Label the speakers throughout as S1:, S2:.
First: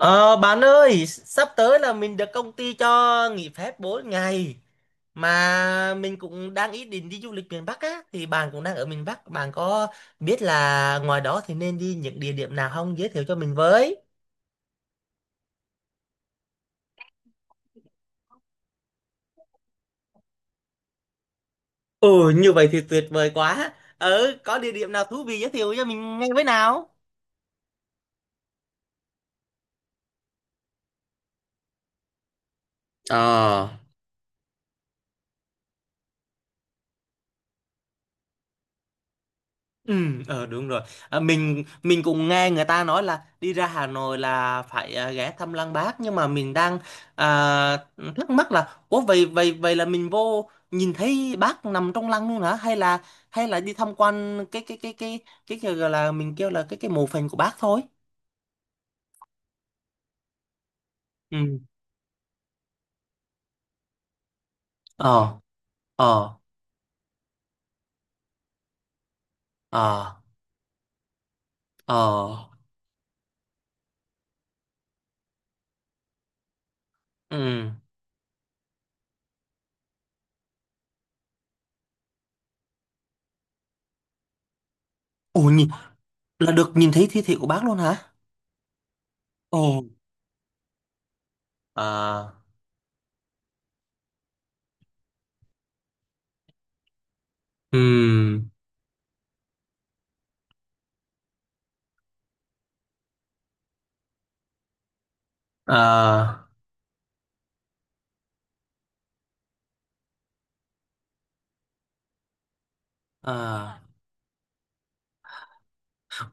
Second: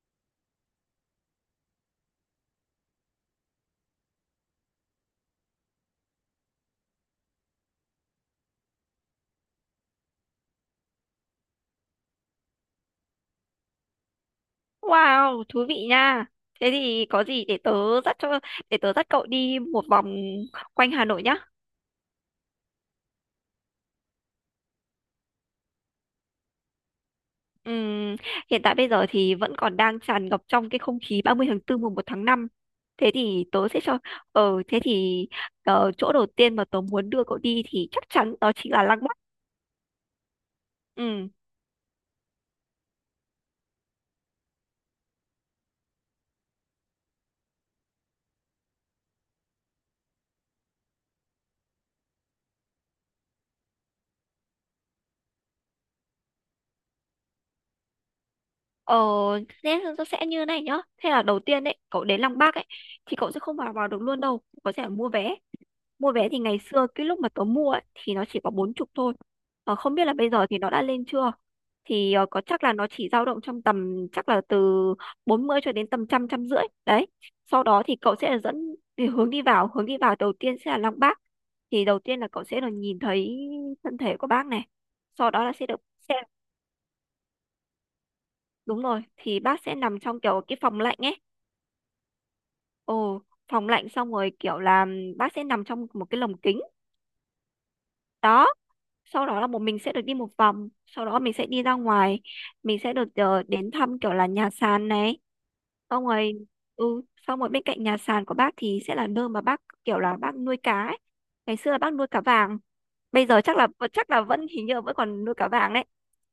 S1: Ờ, bạn ơi, sắp tới là mình được công ty cho nghỉ phép 4 ngày mà mình cũng đang ý định đi du lịch miền Bắc á. Thì bạn cũng đang ở miền Bắc, bạn có biết là ngoài đó thì nên đi những địa điểm nào không, giới thiệu cho mình với?
S2: Wow, thú vị nha. Thế thì có gì để tớ dắt cho để tớ dắt cậu đi một vòng quanh Hà Nội nhá.
S1: Ừ, như vậy thì tuyệt vời quá. Ờ, có địa điểm nào thú vị giới thiệu cho mình ngay với nào?
S2: Ừm, Hiện tại bây giờ thì vẫn còn đang tràn ngập trong cái không khí 30 tháng 4 1 tháng 5. Thế thì tớ sẽ cho ờ thế thì ờ, Chỗ đầu tiên mà tớ muốn đưa cậu đi thì chắc chắn đó chính là Lăng Bác.
S1: Ừ, đúng rồi. À,
S2: Ừm.
S1: mình cũng nghe người ta nói là đi ra Hà Nội là phải ghé thăm Lăng Bác, nhưng mà mình đang à, thắc mắc là ủa, vậy vậy vậy là mình vô nhìn thấy bác nằm trong lăng luôn hả, hay là đi tham quan cái gọi là mình kêu là cái mộ phần của bác thôi.
S2: Ờ Thế nó sẽ như này nhá. Thế là đầu
S1: Ừ.
S2: tiên đấy, cậu đến Lăng Bác ấy thì cậu sẽ không vào vào được luôn đâu, có thể là mua vé.
S1: Ờ,
S2: Mua vé
S1: ờ,
S2: thì ngày xưa cái lúc mà tớ mua ấy, thì nó chỉ có 40 thôi. Ờ, không biết là
S1: ờ,
S2: bây giờ thì nó đã lên chưa. Thì
S1: ờ,
S2: có chắc là nó chỉ dao động trong tầm chắc là từ 40 cho đến tầm trăm trăm rưỡi. Đấy. Sau
S1: ừ.
S2: đó thì cậu sẽ là dẫn thì hướng đi vào đầu tiên sẽ là Lăng Bác. Thì đầu tiên là cậu sẽ được nhìn thấy thân thể của bác này. Sau đó
S1: Ủa
S2: là sẽ
S1: nhìn,
S2: được xem.
S1: là được nhìn thấy thi thể của bác luôn hả?
S2: Đúng rồi, thì
S1: Ồ.
S2: bác sẽ nằm trong kiểu cái phòng lạnh ấy.
S1: À.
S2: Ồ, phòng lạnh xong rồi kiểu là bác sẽ nằm trong một cái lồng kính.
S1: Ừ.
S2: Đó, sau đó là bọn mình sẽ được đi một vòng, sau đó mình sẽ đi ra ngoài, mình sẽ được đến thăm kiểu là nhà sàn này, xong rồi
S1: À.
S2: ừ xong rồi bên cạnh nhà sàn của bác thì sẽ là nơi mà bác kiểu là bác nuôi cá ấy. Ngày xưa là bác nuôi cá vàng, bây giờ chắc là
S1: À.
S2: chắc là vẫn hình như là vẫn còn nuôi cá vàng đấy,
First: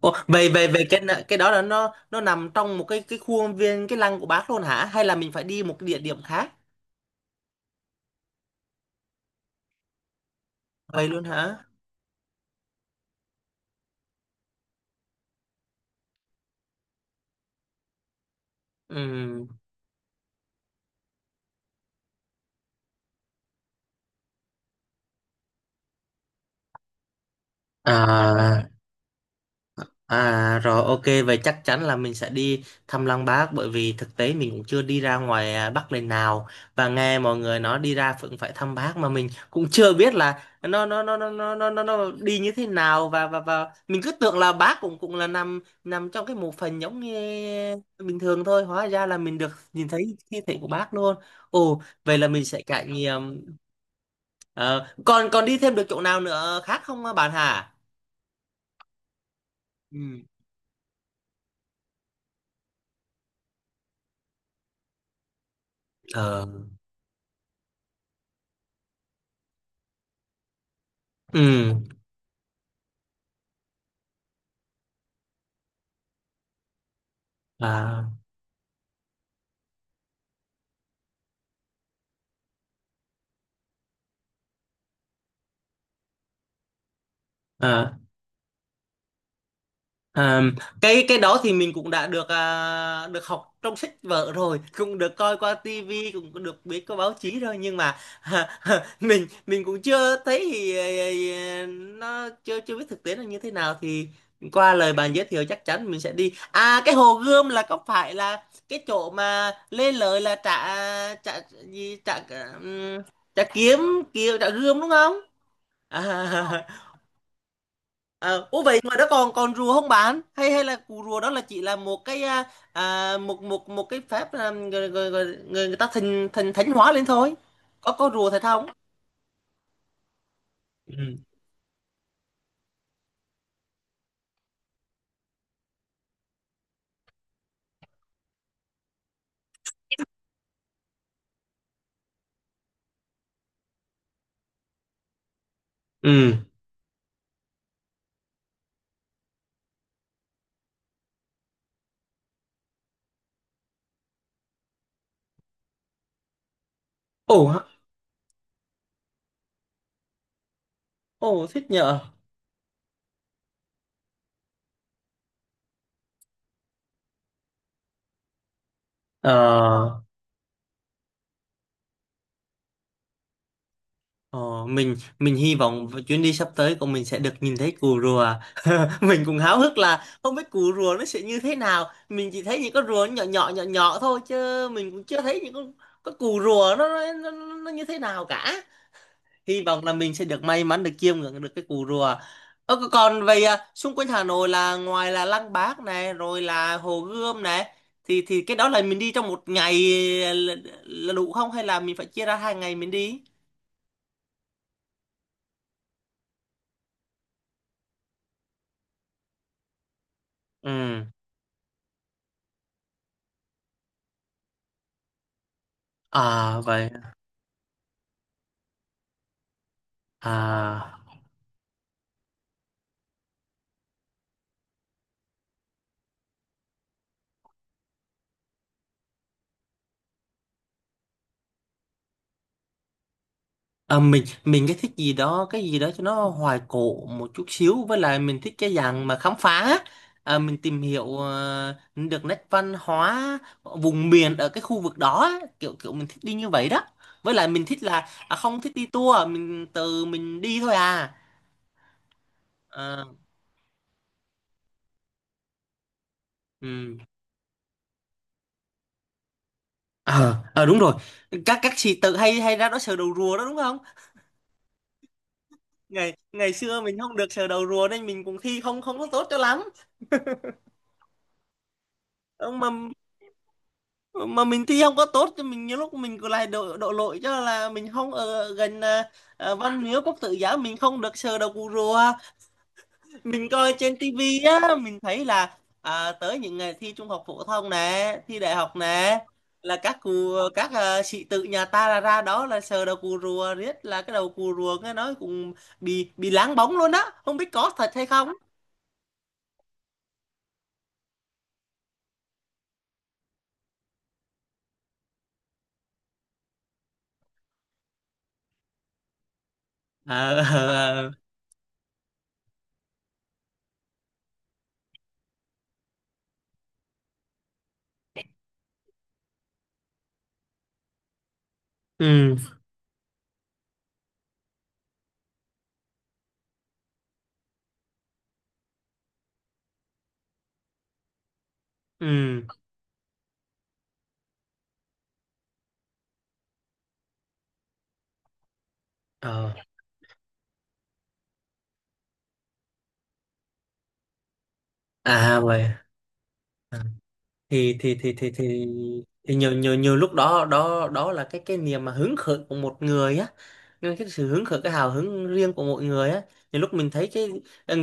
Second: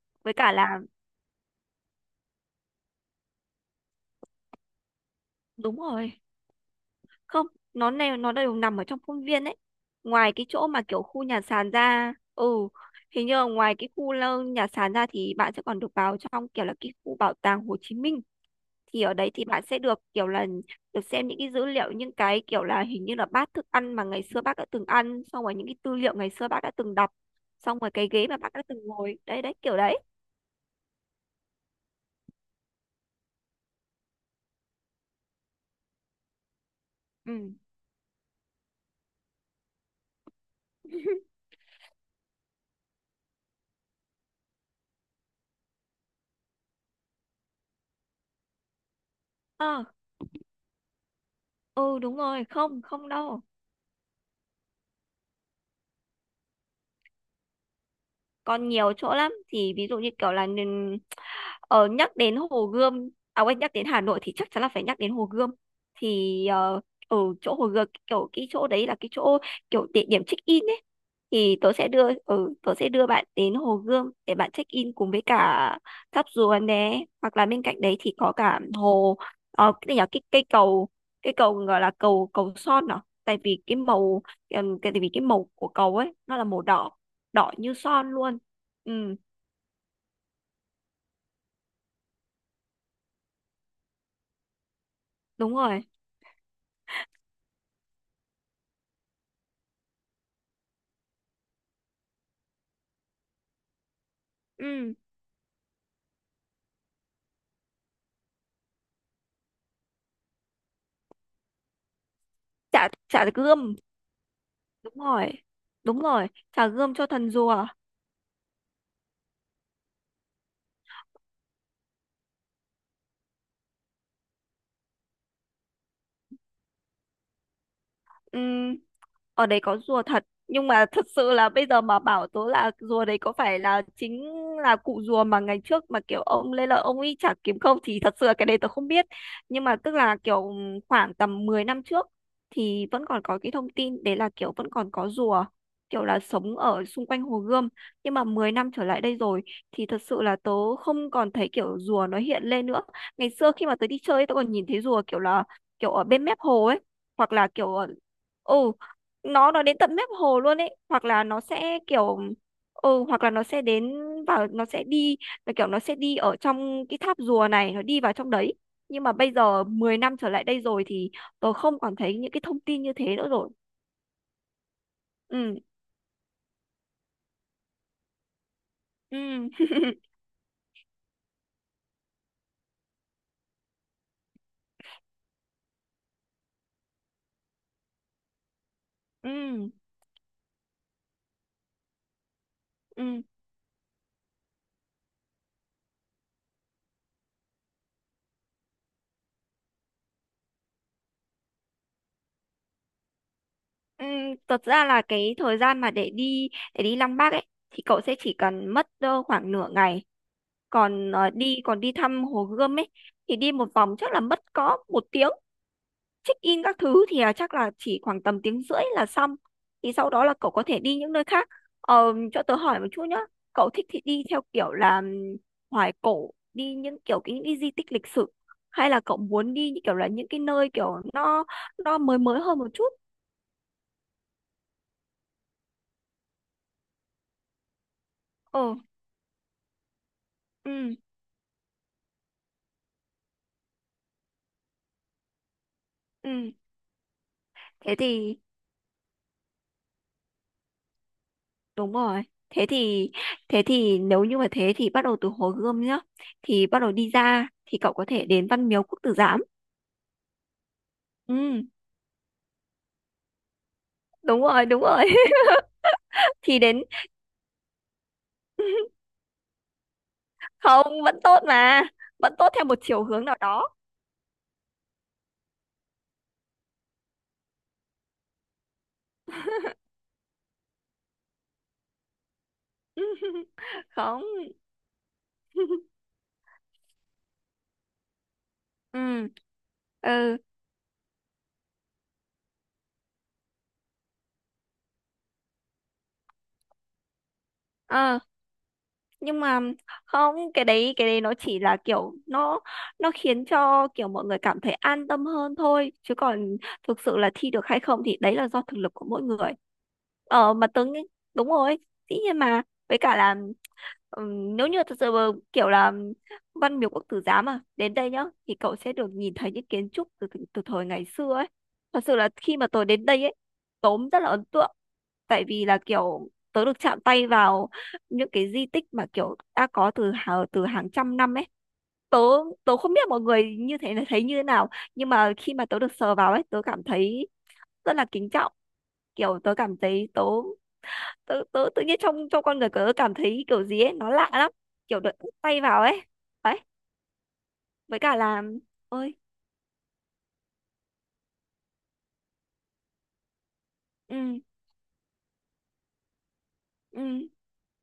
S1: Ồ,
S2: với
S1: về
S2: cả
S1: về
S2: là
S1: về cái đó là nó nằm trong một cái khuôn viên cái lăng của bác luôn hả? Hay là mình phải đi một
S2: đúng
S1: cái địa
S2: rồi,
S1: điểm khác?
S2: không, nó này nó đều nằm ở trong khuôn viên đấy, ngoài cái chỗ mà kiểu
S1: Vậy luôn
S2: khu nhà
S1: hả?
S2: sàn ra. Ừ Hình như là ngoài cái khu nhà sàn ra thì bạn sẽ còn được vào trong kiểu là cái khu bảo tàng Hồ Chí Minh. Thì ở đấy thì
S1: Ừ.
S2: bạn sẽ được kiểu là được xem những cái dữ liệu, những cái kiểu là hình như là bát thức ăn mà ngày xưa bác đã từng ăn, xong rồi những cái tư liệu ngày xưa bác đã từng đọc, xong rồi cái ghế mà bác đã
S1: À.
S2: từng ngồi, đấy, đấy kiểu đấy.
S1: À rồi, ok, vậy chắc chắn là mình sẽ đi thăm Lăng Bác, bởi vì thực tế mình cũng chưa đi ra ngoài Bắc lần nào, và nghe
S2: Ừ
S1: mọi người nói đi ra cũng phải thăm Bác mà mình cũng chưa biết là nó nó nó nó nó nó nó nó đi như thế nào. Và mình cứ tưởng là Bác cũng cũng là nằm nằm trong cái mộ phần giống như bình thường thôi, hóa ra là mình được
S2: ờ
S1: nhìn thấy thi thể của Bác luôn. Ồ,
S2: ừ Đúng
S1: vậy là mình
S2: rồi,
S1: sẽ
S2: không
S1: trải
S2: không
S1: nghiệm.
S2: đâu.
S1: Ờ, còn còn đi thêm được chỗ nào nữa khác không bạn hả?
S2: Còn nhiều chỗ lắm, thì ví dụ như
S1: Ừ.
S2: kiểu là ờ, nhắc đến Hồ Gươm, à quên, nhắc đến Hà Nội thì chắc chắn là phải nhắc đến Hồ Gươm.
S1: Ờ.
S2: Thì ở chỗ Hồ Gươm kiểu cái chỗ đấy là cái chỗ kiểu địa điểm check in ấy. Thì tớ
S1: Ừ.
S2: sẽ đưa tớ sẽ đưa bạn đến Hồ Gươm để bạn check in cùng với cả tháp Rùa né, hoặc là bên cạnh đấy
S1: À.
S2: thì có cả hồ, cái nhỏ, cái cây cầu, cái cầu gọi là cầu cầu son à. Tại vì cái màu cái tại vì cái màu của cầu ấy nó là màu đỏ, đỏ như
S1: À,
S2: son luôn. Ừ,
S1: à, cái đó thì mình cũng đã được được học trong sách vở rồi, cũng được coi qua
S2: đúng rồi.
S1: tivi, cũng được biết qua báo chí rồi, nhưng mà mình cũng chưa thấy thì à, nó chưa chưa biết thực tế là như thế nào. Thì qua lời
S2: Ừ.
S1: bạn giới thiệu, chắc chắn mình sẽ đi. À, cái Hồ Gươm là có phải là cái chỗ mà lên lời là trả trả gì trả
S2: chả
S1: ừm,
S2: Chả
S1: trả
S2: gươm.
S1: kiếm kiếm trả gươm đúng
S2: Đúng
S1: không?
S2: rồi, đúng rồi,
S1: À.
S2: chả gươm cho thần rùa.
S1: Ờ, ủa vậy ngoài đó còn còn rùa không bạn, hay hay là cù rùa đó là chỉ là một cái một một một cái phép người, người, người, người người ta thành thành thánh hóa lên thôi, có rùa thật không?
S2: Ừm, Ở đấy có rùa thật, nhưng mà thật
S1: Ừ.
S2: sự là bây giờ mà bảo tớ là rùa đấy có phải là chính là cụ rùa mà ngày trước mà kiểu ông Lê Lợi ông ấy chả kiếm không thì thật sự là cái đấy tớ không biết. Nhưng mà tức là kiểu khoảng tầm 10 năm trước thì vẫn còn có cái thông tin đấy là kiểu vẫn còn có rùa kiểu
S1: Ừ.
S2: là sống ở xung quanh Hồ Gươm. Nhưng mà 10 năm trở lại đây rồi thì thật sự là tớ không còn thấy kiểu rùa nó hiện lên nữa. Ngày xưa khi mà tớ đi chơi tớ còn nhìn thấy rùa kiểu là kiểu ở bên mép hồ ấy, hoặc
S1: Ồ,
S2: là kiểu ở ừ nó đến tận mép hồ luôn ấy, hoặc là nó
S1: ồ, thích
S2: sẽ
S1: nhờ.
S2: kiểu hoặc là nó sẽ vào, nó sẽ đi, là kiểu nó sẽ đi ở trong cái tháp rùa này, nó đi vào trong đấy. Nhưng mà bây
S1: ờ
S2: giờ 10 năm trở lại đây rồi thì tôi không còn thấy những cái thông tin như thế nữa rồi.
S1: ờ, mình
S2: Ừ
S1: hy vọng chuyến đi sắp tới của mình sẽ được nhìn thấy cù rùa.
S2: ừ
S1: Mình cũng háo hức là không biết cù rùa nó sẽ như thế nào, mình chỉ thấy những con rùa nhỏ nhỏ nhỏ nhỏ thôi, chứ mình cũng chưa thấy những con cù rùa nó nó như thế nào cả. Hy
S2: ừ
S1: vọng là mình sẽ được may mắn được chiêm ngưỡng được cái cù rùa. Ơ,
S2: ừ
S1: còn về xung quanh Hà Nội, là ngoài là Lăng Bác này rồi là Hồ Gươm này, thì cái đó là mình đi trong một ngày là, là đủ không, hay là mình phải chia ra 2 ngày mình đi?
S2: ừ Thật ra là cái thời gian mà để đi, để đi Lăng Bác ấy thì cậu sẽ chỉ cần mất khoảng nửa ngày.
S1: Ừ.
S2: Còn ờ, đi còn đi thăm Hồ Gươm ấy thì đi một vòng chắc là mất có 1 tiếng, check
S1: À
S2: in các
S1: vậy.
S2: thứ thì chắc là chỉ khoảng tầm tiếng rưỡi là xong. Thì sau đó là cậu có thể đi
S1: À
S2: những nơi khác. Cho tớ hỏi một chút nhá. Cậu thích thì đi theo kiểu là hoài cổ, đi những kiểu những cái di tích lịch sử, hay là cậu muốn đi như kiểu là những cái nơi kiểu nó mới mới hơn một chút.
S1: À, mình thích gì đó, cái gì đó cho nó hoài cổ một chút xíu, với lại mình thích
S2: Ờ
S1: cái dạng mà khám phá, mình tìm
S2: ừ
S1: hiểu được nét văn hóa vùng miền ở cái khu vực đó á. Kiểu kiểu mình thích đi như
S2: ừ
S1: vậy đó. Với lại mình thích
S2: thế
S1: là
S2: thì
S1: không thích đi tour, mình tự mình đi thôi à.
S2: đúng rồi, thế
S1: Ờ,
S2: thì thế thì nếu như mà thế thì bắt đầu từ Hồ Gươm nhá. Thì bắt đầu
S1: ừ.
S2: đi ra thì cậu có thể đến Văn Miếu Quốc Tử Giám.
S1: Ờ, đúng rồi. các
S2: Ừ.
S1: các sĩ tử hay hay ra đó sờ đầu rùa đó đúng không?
S2: Đúng rồi, đúng rồi.
S1: ngày ngày
S2: thì
S1: xưa
S2: đến
S1: mình không được sờ đầu rùa nên mình cũng thi không không có tốt cho lắm.
S2: Không, vẫn tốt mà, vẫn
S1: Ờ,
S2: tốt theo
S1: mà
S2: một chiều hướng nào đó.
S1: mình thi không có tốt thì mình nhiều lúc mình cứ lại đổ đổ lỗi cho là mình không ở gần Văn Miếu Quốc Tử Giám, mình không được sờ đầu cụ rùa. Mình coi trên
S2: Không.
S1: tivi á, mình thấy là tới những ngày thi trung học phổ thông nè, thi đại học nè,
S2: ừ
S1: là các cụ,
S2: ừ
S1: các sĩ tử nhà ta là ra đó là sờ đầu cụ rùa riết là cái đầu cụ rùa nghe nói cũng bị láng bóng luôn á, không biết có thật hay
S2: ờ
S1: không.
S2: nhưng mà không, cái đấy cái đấy nó chỉ là kiểu nó khiến cho kiểu mọi người cảm thấy an tâm hơn thôi, chứ còn thực sự là thi được hay không thì đấy là do thực lực của mỗi người.
S1: Ờ, ờ,
S2: Mà tớ nghĩ
S1: ờ.
S2: đúng rồi, dĩ nhiên mà, với cả là Ừ, nếu như thật sự mà kiểu là văn miếu quốc tử giám mà đến đây nhá thì cậu sẽ được nhìn thấy những kiến trúc từ từ từ thời ngày xưa ấy. Thật sự là
S1: Ừ.
S2: khi mà tớ đến đây ấy tớ cũng rất là ấn tượng, tại vì là kiểu tớ được chạm tay vào những cái di tích mà kiểu đã có từ hàng trăm năm ấy. Tớ
S1: Ừ.
S2: Tớ không biết mọi người như thế là thấy như thế nào, nhưng mà khi mà tớ được sờ vào ấy tớ cảm thấy rất là kính trọng, kiểu
S1: Ờ.
S2: tớ cảm thấy tớ tớ tớ tự nhiên trong trong con người tớ cảm thấy kiểu gì ấy nó lạ lắm, kiểu đợt úp
S1: À
S2: tay
S1: vậy.
S2: vào ấy. Đấy,
S1: Thì
S2: với cả là ơi
S1: thì nhiều nhiều nhiều lúc đó đó đó là cái niềm mà hứng khởi của một người á, nhưng cái sự
S2: ừ
S1: hứng khởi, cái hào hứng riêng của mỗi người á. Nhiều lúc mình
S2: ừ
S1: thấy cái,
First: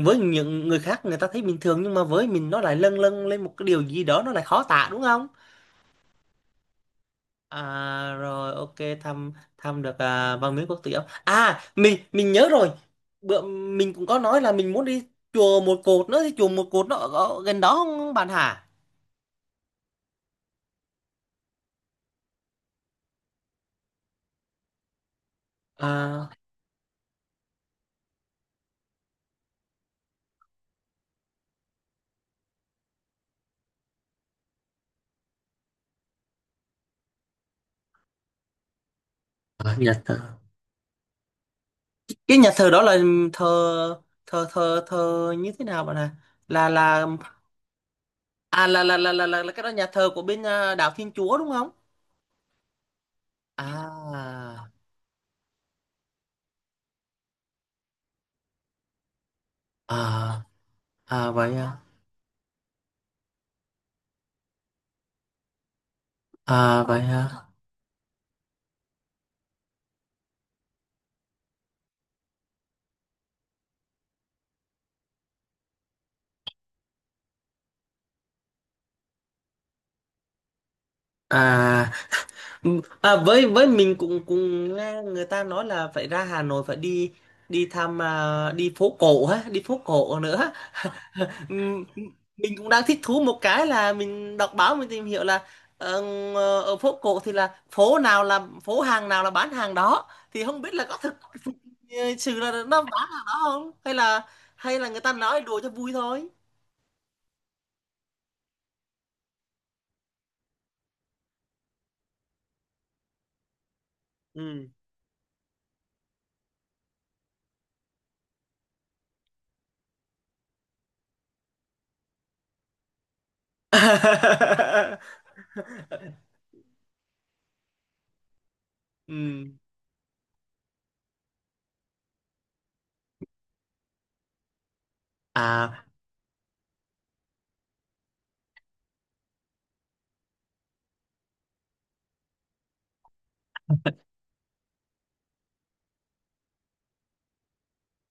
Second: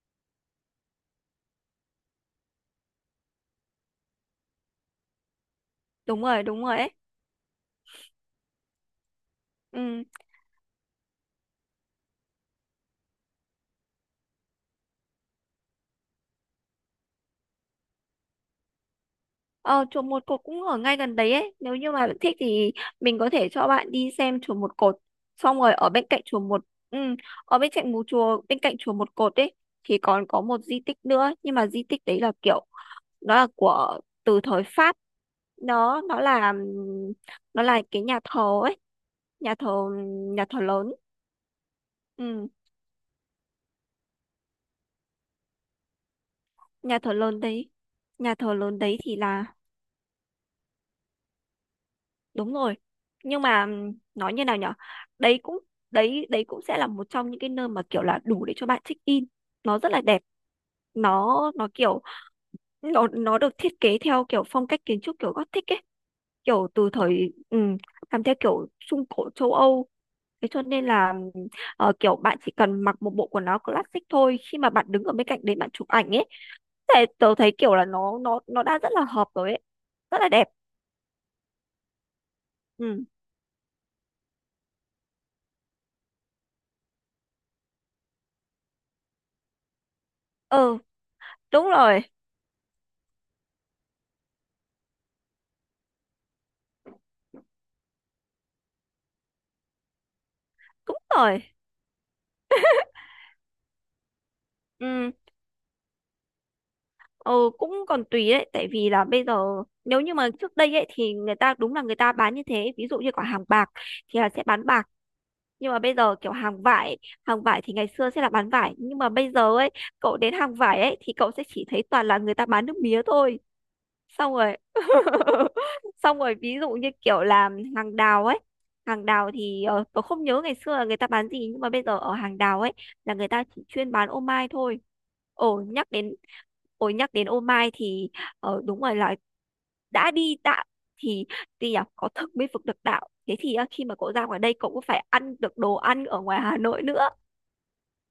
S1: với những người khác người ta thấy bình thường, nhưng mà với mình nó lại lâng lâng lên một cái điều gì đó, nó lại khó tả đúng không?
S2: đúng rồi, đúng rồi ấy.
S1: À rồi, ok. thăm Thăm được
S2: ừ
S1: Văn Miếu Quốc Tử Giám, à mình nhớ rồi. Bữa mình cũng có nói là mình muốn đi Chùa Một Cột nữa, thì Chùa Một Cột nó ở, ở gần đó không bạn hả?
S2: ờ, chùa một cột cũng ở ngay gần đấy ấy, nếu như mà bạn thích thì mình có thể cho bạn đi xem chùa một cột, xong rồi ở bên cạnh
S1: À.
S2: chùa một ừ ở bên cạnh một chùa bên cạnh chùa một cột ấy thì còn có một di tích nữa, nhưng mà di tích đấy là kiểu nó là của từ thời Pháp. nó nó là nó là cái nhà thờ ấy, nhà thờ
S1: À. Dạ.
S2: nhà thờ lớn.
S1: Cái
S2: Ừ,
S1: nhà thờ đó là thờ thờ thờ như thế nào bạn à,
S2: nhà
S1: là
S2: thờ lớn đấy,
S1: à
S2: thì
S1: là
S2: là
S1: cái đó, nhà thờ của bên đạo Thiên Chúa đúng không?
S2: đúng rồi. Nhưng mà nói như nào
S1: À.
S2: nhở, đấy cũng đấy đấy cũng sẽ là một trong những cái nơi mà kiểu là đủ để cho bạn check in. Nó rất là đẹp,
S1: À. À
S2: nó
S1: vậy
S2: nó
S1: à.
S2: kiểu nó được thiết kế theo kiểu phong cách kiến trúc kiểu Gothic ấy, kiểu
S1: À
S2: từ
S1: vậy à.
S2: thời làm theo kiểu Trung Cổ châu Âu. Thế cho nên là kiểu bạn chỉ cần mặc một bộ quần áo classic thôi, khi mà bạn đứng ở bên cạnh đấy bạn chụp ảnh ấy, thế tớ thấy kiểu là nó đã rất là hợp rồi ấy. Rất là đẹp.
S1: À. Ừ.
S2: Ừ
S1: À, với mình cũng cũng nghe người ta nói là phải ra Hà Nội phải đi, đi thăm đi phố cổ ha, đi phố cổ nữa.
S2: Ừ,
S1: Ừ,
S2: đúng rồi,
S1: mình cũng đang thích thú một cái là mình đọc báo mình tìm hiểu là ờ, ở phố cổ thì là phố nào, là phố hàng nào là bán hàng đó, thì không biết là
S2: đúng
S1: có thực
S2: rồi.
S1: thực sự là nó bán hàng đó không, hay là người ta
S2: Ừ,
S1: nói đùa cho vui thôi.
S2: ừ, cũng còn tùy đấy, tại vì là bây giờ nếu như mà trước đây ấy thì người ta đúng là người ta bán như thế, ví dụ như quả hàng bạc thì là sẽ bán
S1: Ừ.
S2: bạc, nhưng mà bây giờ kiểu hàng vải thì ngày xưa sẽ là bán vải, nhưng mà bây giờ ấy, cậu đến hàng vải ấy thì cậu sẽ chỉ thấy toàn là người ta bán nước mía thôi. Xong rồi xong rồi ví dụ như kiểu làm hàng đào ấy, hàng
S1: Ừ.
S2: đào thì tôi không nhớ ngày xưa là người ta bán gì, nhưng mà bây giờ ở hàng đào ấy là người ta chỉ chuyên bán ô mai thôi. ồ
S1: À.
S2: nhắc đến Ồ nhắc đến ô mai thì đúng rồi, là đã đi đạo thì thì nhỉ có thực mới vực được đạo. Thế thì khi mà cậu ra ngoài đây cậu cũng phải ăn được đồ ăn ở ngoài Hà Nội nữa.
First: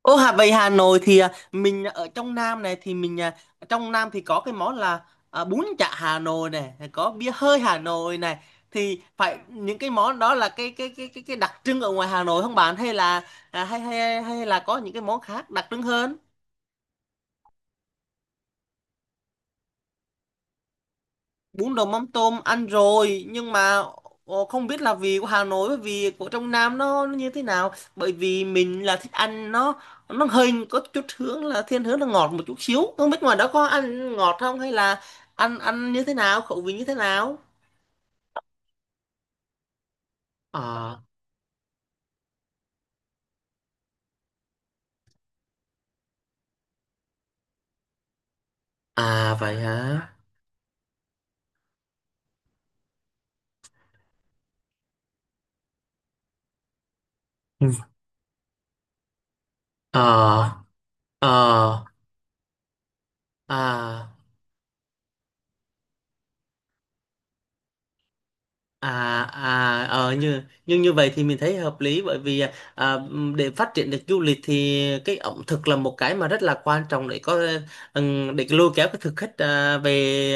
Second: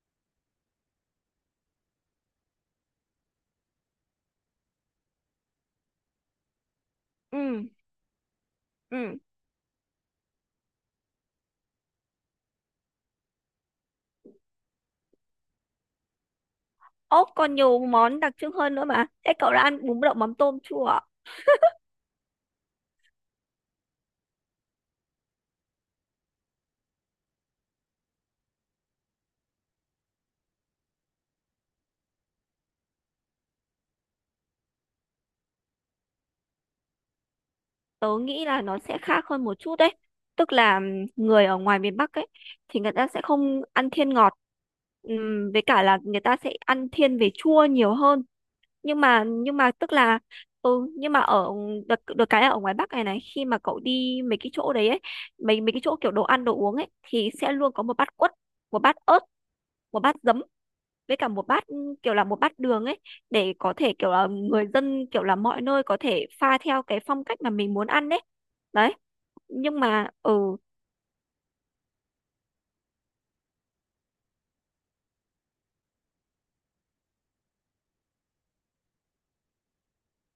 S1: Ô, về Hà Nội thì mình ở trong Nam này thì mình trong Nam thì có cái món là bún chả Hà Nội này, rồi có bia hơi
S2: Ừ
S1: Hà Nội này, thì
S2: ừ
S1: phải những cái món đó là cái đặc trưng ở ngoài Hà Nội không bạn, hay là à, hay, hay hay là có những cái món khác đặc trưng hơn?
S2: Ốc, còn nhiều món đặc trưng hơn nữa mà, thế cậu đã ăn bún đậu mắm tôm chưa?
S1: Bún đậu mắm tôm ăn rồi, nhưng mà không biết là vị của Hà Nội với vị của trong Nam nó như thế nào. Bởi vì mình là thích ăn nó hơi có chút hướng là thiên hướng là ngọt một chút xíu, không biết ngoài đó có ăn ngọt không hay là ăn ăn như thế nào, khẩu vị như thế nào.
S2: Tớ nghĩ là nó sẽ khác hơn một chút đấy, tức là
S1: Ờ,
S2: người ở ngoài miền Bắc ấy thì người ta sẽ không ăn thiên ngọt. Với cả là người ta sẽ ăn thiên về chua nhiều hơn. nhưng mà
S1: à vậy
S2: nhưng mà tức
S1: hả?
S2: là ừ, nhưng mà ở được, được cái là ở ngoài Bắc này này, khi mà cậu đi mấy cái chỗ đấy ấy, mấy mấy cái chỗ kiểu đồ ăn đồ uống ấy thì sẽ
S1: Ừ.
S2: luôn có một bát quất, một bát ớt, một bát giấm,
S1: Ờ,
S2: với cả một bát
S1: ờ,
S2: kiểu là một bát đường ấy, để có thể kiểu
S1: à.
S2: là người dân kiểu là mọi nơi có thể pha theo cái phong cách mà mình muốn ăn đấy.
S1: À.
S2: Đấy. Nhưng mà ừ
S1: Nhưng như vậy thì mình thấy hợp lý, bởi vì à, để phát triển được du lịch thì cái ẩm thực là một cái mà rất là quan trọng để có để lôi kéo cái thực khách về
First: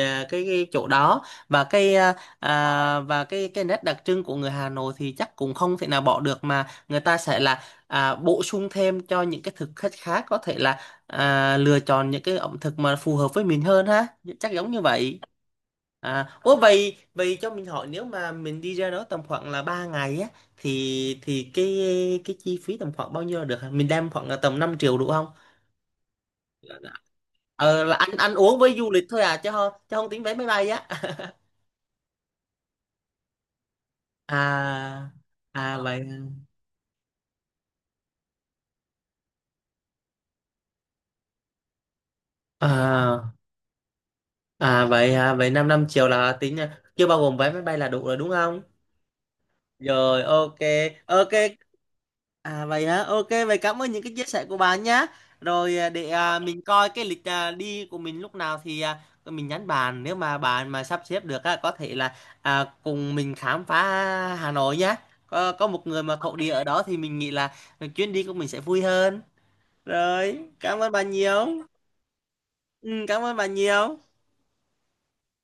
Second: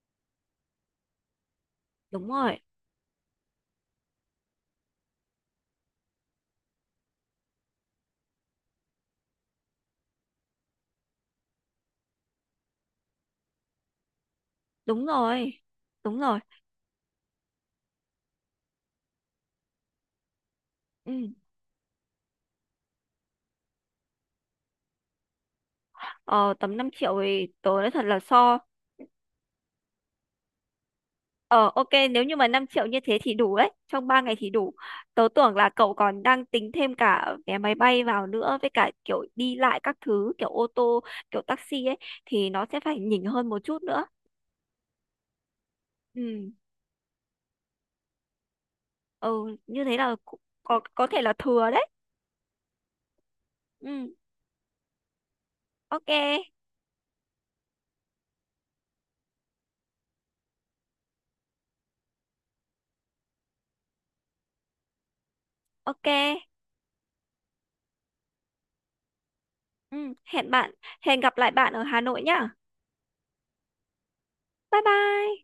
S1: cái chỗ đó. Và cái
S2: đúng rồi,
S1: và cái nét đặc trưng của người Hà Nội thì chắc cũng không thể nào bỏ được, mà người ta sẽ là bổ sung thêm cho những cái thực khách khác, có thể là lựa chọn những cái ẩm thực mà phù hợp với mình hơn ha, chắc giống như
S2: đúng
S1: vậy.
S2: rồi, đúng
S1: À,
S2: rồi.
S1: ủa vậy, cho mình hỏi, nếu mà mình đi ra đó tầm khoảng là 3 ngày á, thì
S2: Ừ.
S1: cái chi phí tầm khoảng bao nhiêu là được hả? Mình đem khoảng là tầm 5 triệu đủ không?
S2: ờ, Tầm 5 triệu thì tớ
S1: Ờ,
S2: nói
S1: là
S2: thật
S1: ăn
S2: là
S1: ăn uống
S2: so
S1: với du lịch thôi à, chứ không, chứ không tính vé máy bay á.
S2: ờ ok, nếu như mà 5 triệu như thế thì đủ đấy, trong 3 ngày thì đủ.
S1: À.
S2: Tớ tưởng là
S1: À
S2: cậu
S1: vậy.
S2: còn đang tính thêm cả vé máy bay vào nữa, với cả kiểu đi lại các thứ kiểu ô tô kiểu taxi ấy, thì nó sẽ phải nhỉnh
S1: À
S2: hơn một chút nữa.
S1: à, vậy 5 5 triệu là
S2: Ừ
S1: tính chưa bao gồm vé máy bay là đủ rồi đúng không?
S2: ừ Như thế là
S1: Rồi,
S2: cũng
S1: ok.
S2: có thể
S1: Ok.
S2: là thừa đấy.
S1: À vậy hả, ok, vậy cảm ơn những
S2: Ừ
S1: cái chia sẻ của bạn nhá. Rồi, để
S2: ok
S1: mình coi cái lịch đi của mình lúc nào thì mình nhắn bạn. Nếu mà bạn mà sắp xếp được á, có thể là cùng mình khám phá Hà Nội nhá. Có một người
S2: ok
S1: mà thổ địa ở đó thì mình nghĩ là chuyến đi của mình sẽ vui hơn.
S2: ừ
S1: Rồi,
S2: Hẹn bạn,
S1: cảm ơn bạn
S2: hẹn gặp
S1: nhiều.
S2: lại bạn ở Hà Nội nhá.
S1: Ừ, cảm ơn bạn nhiều.
S2: Bye bye.